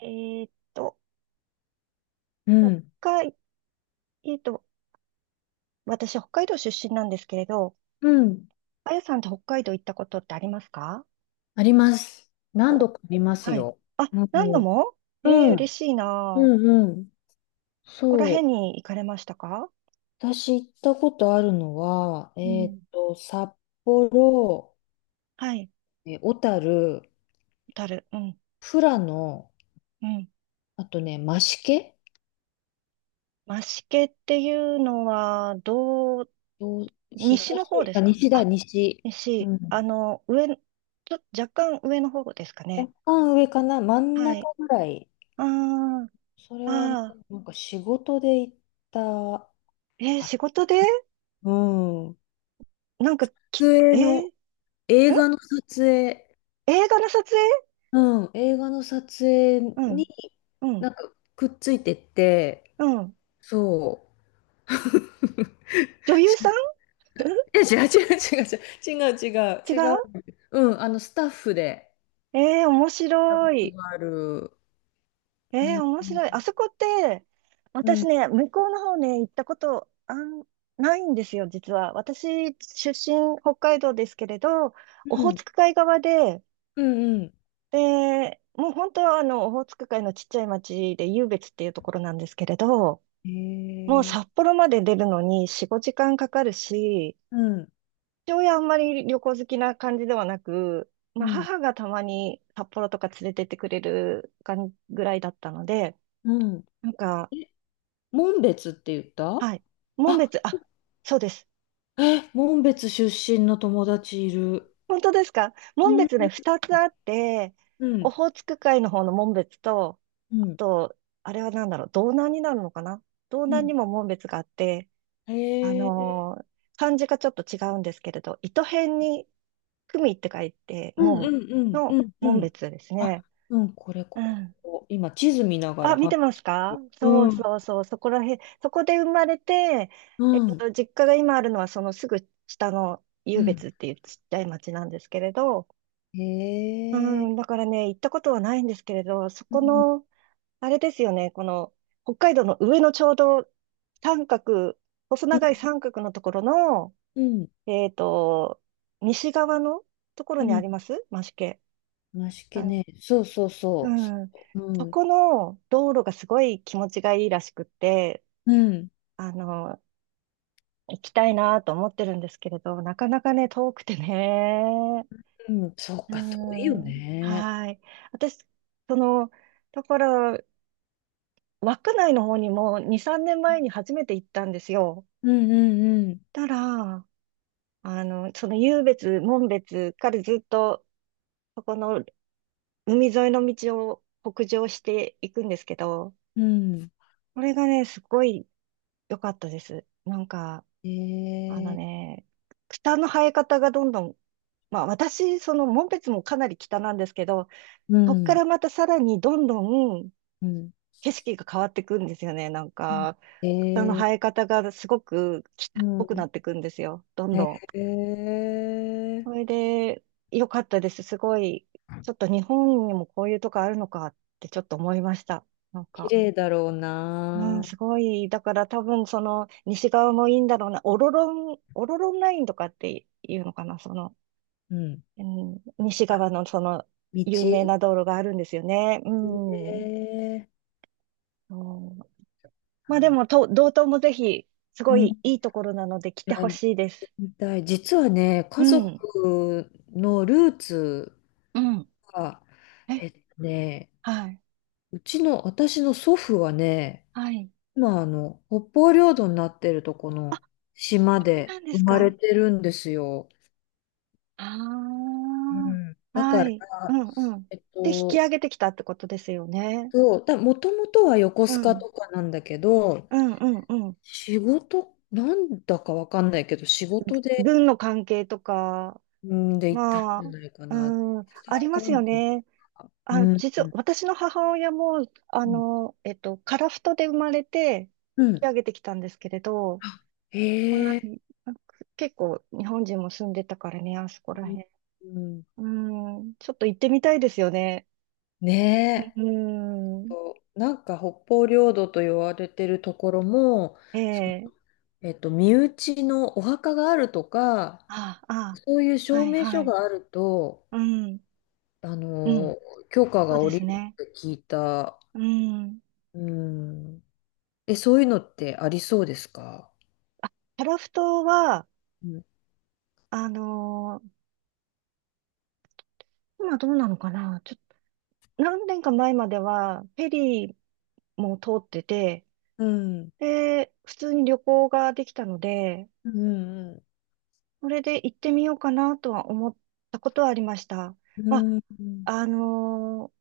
えーっと、う北ん。海、えーっと、私、北海道出身なんですけれど、うん。あやさんって北海道行ったことってありますか？あります。何お、度かありますはい。よ。あ、うん。何度も。うん。嬉しいなあ。こうんうん。こらそう。辺に行かれましたか？私行ったことあるのは、うん。札幌、はい。小樽、小樽。うん。富良野、うん。あとね、増毛増毛っていうのは、どう東、西の方ですあ、か西だ、あ？西。西。うん。あの、上、ちょ、若干上の方ですかね？若干上かな、真んは中い。ぐらい。あそれあ、はね、ああ、仕事で行ったか仕事でな。うん。なんか撮え影ーの、ん映画の撮影。映画の撮影。うん、映画の撮影うにん、うん、くっついてって、うん。そ女優さんん？ う。え、違う違う違う違う違う違う違う。違う。うん、あのスタッフでええー、面やったこ白とい。がある。うええん、ー、面白い。あそこって、う私ん、ね、向こうの方ね、行ったこと、ないんですよ、実は。私、出身、北海道ですけれど、オうホーん、ツク海側で、うん。うん。で、もう本当はオホーツク海のちっちゃい町で、湧別っていうところなんですけれど、へもうえ、札幌まで出るのに4、5時間かかるし、うん、父親あんまり旅行好きな感じではなく、まうあ、ん、母がたまに札幌とか連れてってくれるかんぐらいだったので、うん。なんか、え、紋別って言っはたい。紋あ、別、あ、そうです。え、紋別出身の友達いる。本当ですか？う紋ん、別ね、二つあって、うオん、ホーツク海の方の紋別と、うあん、と、あれは何だろう、道南になるのかな？道う南ん。にも紋別があって、へあえ、のー漢字がちょっと違うんですけれど、糸辺に組って書いて、うんう紋んうんのうんう紋ん。別ですあ、ね。うん、これ、うここ、こん。こ。今、地図見ながあ、ら見話てましすて。か？そううん、そうそう、そこらへん、そこで生まれて、うん、実家が今あるのはそのすぐ下のう湧ん。別っていうちっちゃい町なんですけれど、うへえ。ん、だからね、行ったことはないんですけれど、そうこん、の、あれですよね、この北海道の上のちょうど三角、細う長いん、三角のところの、うん、えっと、西側のところうにあん。ります増毛。梨系はい。ね。そうそううそう。そん、うん。う、そうん、この道路がすごい気持ちがいいらしくって、うん、あの、行きたいなと思ってるんですけれど、なかなかね、遠くてね。うん。そううか、遠いよん。ね。はい。私、その、だから、稚内の方にも2、3年うん、前に初めて行ったんですよ。うん、たら、その湧別、門別からずっと、そこの海沿いの道を北上していくんですけど、うん、うん。これがね、すごい良かったです。なんか、へあのえ。ね、草の生え方がどんどん。まあ、私、その紋別もかなり北なんですけど、うそっかん、らまたさらにどんどんうん。景色が変わってくんですよね。なんうん。か、草のへえ。生え方がすごく北うっぽくなん。ってくんですよ。どんへどん。え。それで、良かったです。すごい、ちょっと日本にもこういうとこあるのかってちょっと思いました。なん綺か、麗だろううん、な。すごい。だから多分その西側もいいんだろうな。オロロンラインとかっていうのかな。うん。うん、西あ、側のその道有名な道路があるんですよね。うん。うん。え。まあでも、道東もぜひ、すうごうん、いいいところなので来てはほい、しいです。見たい。実はね、う家ん。族のルーツうん。が、え、えっとね、はい。うちの、私の祖父はね、はい。今、あの、北方領土になってるとこの島そうでなんで生すまれか？てるんですよ。ああうー、んだはから、い。うんうん。えっで、引きと、上げてきたってことですよね。そうだ、もともとは横う須賀ん。とかなんだけど、うんうんうん。仕事、なんだかわかんないけど、仕事で、軍の関係とか、うん、で、行ったんまじあ、ゃないかな。うん、あり相ますよ関係ね。とか。うあ、ん、実うは、ん、私の母親も、うん。樺太で生まれて、う引きん。上げてきたんですけれど、あ、はへえ。い。なんか結構、日本人も住んでたからね、あそこらうん辺。うん。うん、ちょっと行ってみたいですよね。うねえ。ん、となんか北方領土と言われてるところも、その、ええ。身内のお墓があるとか、ああ、そういうあ、は証い、明は書い。があると、うん、あうん、の、許可そがう下でりするっね。て聞いた。うん。うん。え、そういうのってありそうですか？あ、樺太は、うん。あのー今どうなのかな。ちょっと、何年か前までは、フェリーも通ってて、うん。で、普通に旅行ができたので、うん。それで行ってみようかなとは思ったことはありました。うまん。あ、うん。あのー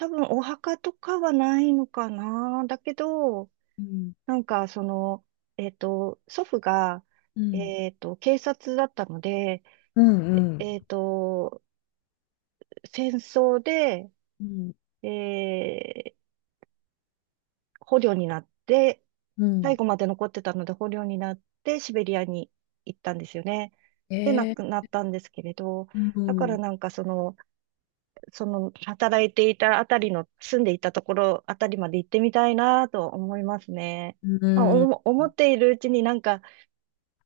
多分お墓とかはないのかな。だけど、うん。なんかその、祖父が、うん。警察だったので、うんうん。えっと、戦争で、うん。え捕虜になって、う最ん。後まで残ってたので捕虜になってシベリアに行ったんですよね。で、亡えー、くなったんですけれど、うだからん。なんかその働いていたあたりの、住んでいたところあたりまで行ってみたいなと思いますね。うまあん。思っているうちになんか、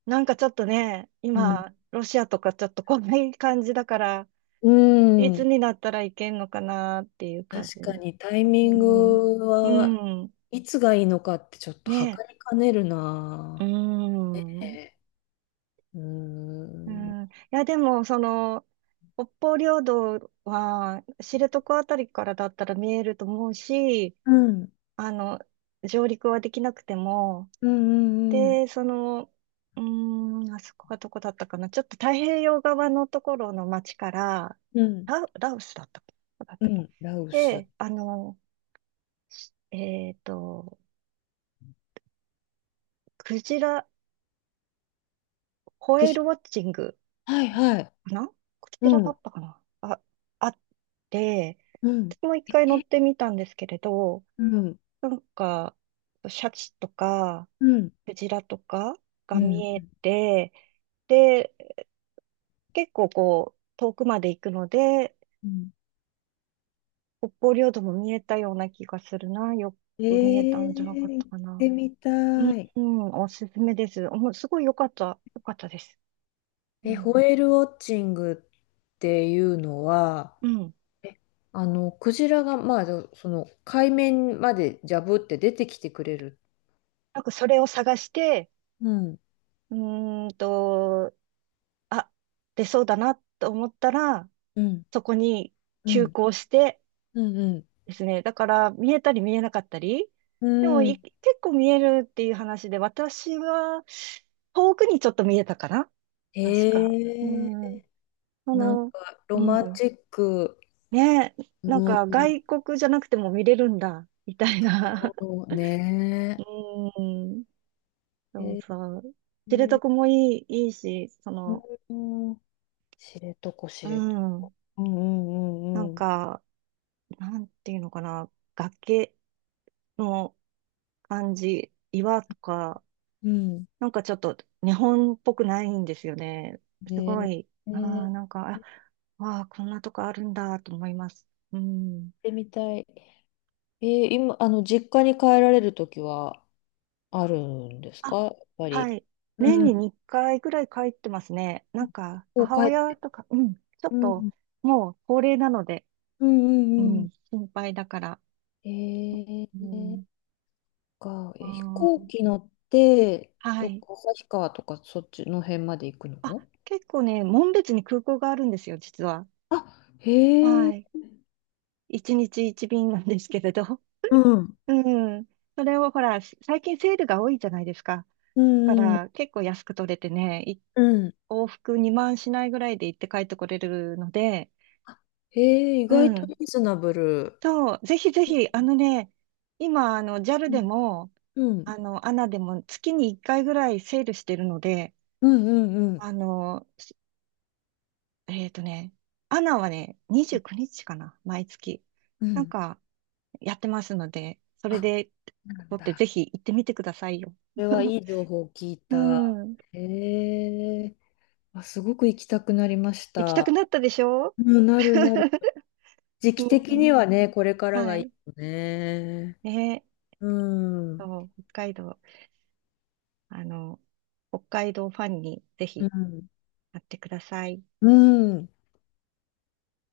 なんかちょっとね、うん。今、ロシアとかちょっとこんな感じだから、ういつん。になったらいけんのかなっていう感じ。確かにタイうミンん。グうはん。いつがいいのかってちょっとね。測りかねるうな。ん。えー、ううーん。ん、いや、でも、北方領土は、知床あたりからだったら見えると思うし、うん。あの、上陸はできなくても、うん。うんうん。で、あそこはどこだったかな。ちょっと太平洋側のところの町から、うん。ラオスだったっけどこだっうたっけ？ん。ラウス。で、えっと、クジラ、ホくエーじ。ルウォッチングはいはい。かな？こうちらだん。ったかなあ、あって、うん。私も一回乗ってみたんですけれど、うん。なんか、シャチとか、うん。クジラとかうがん。見えて、で、結構こう、遠くまで行くので、うん。北方領土も見えたような気がするな。よえく見えたんじゃなかっー、た行っかな。てみうたん、い。うん。おすすめです。もうすごい良かった、良かったです。うえ、ん。ホエールウォッチングっていうのは、うん。え、あの、クジラが、まあ、そその、海面までジャブって出てきてくれる。なんかそれを探して、うん、うーんと、あ、出そうだなと思ったら、うん、そこにう急ん、行してうん、うですね。だから見えたり見えなかったり。ん。でもうん。結構見えるっていう話で、私は遠くにちょっと見えたかな確か。うへえ、ん。そなんの、か、ロうマンん。チック。ね、なんうかん。外国じゃなくても見れるんだ、みたいな。そうね。うん。へそうえ、そう。知床もいい、いいし、うん、知床、知う床。ん。うん、うなんん、うん、か、なんていうのかな。崖、の感じ、岩とか、うん。うん。なんかちょっと日本っぽくないんですよね。ねすえ、ごねい、えあーあ、なんか、行あ、っわあ、こんなとこあるんだと思います。うん。てみたい。えー今、あの、実家に帰られるときはあるんですあ、か、やっぱはり。い。う年にん。2回ぐらい帰ってますね。なんか、こう母帰っ親て、とか、うん、ちょっうと、ん。もう高齢なので、ううんうんん、心配だから。うん。えうん、ー、か、あえ、飛行ー、機乗って、はどっい。か旭川とかそっちの辺まで行くあ、の？結構ね、紋別に空港があるんですよ、実は。あ、へえ、はい。一日一便なんですけれど。うん。うん。それをほら、最近セールが多いじゃないですか。うだかんうん、ら結構安く取れてね、うん。往復2万しないぐらいで行って帰ってこれるので、あ、へえ、意う外とリん。ーズナブル。そう、ぜひぜひ、あのね、今、JAL うでん、も、うん、ANA でも月に1回ぐらいセールしてるので、うん、うん。うん、あの、しえっとね、ANA はね、29日かな、毎月。うなんん。か、やってますので、それあ、で、なん取ってだ。ぜひ行ってみてくださいよ。それは いい情報を聞いうた。ん。へえ。あ、すごく行きたくなりまし行きたくた。なったでしょ？ うん、なるなる。時 う期的ん。にはね、これからがはいいい。よね。ね。うん。そう、北海道。あの、北海道ファンにぜうひん。なってください。うん。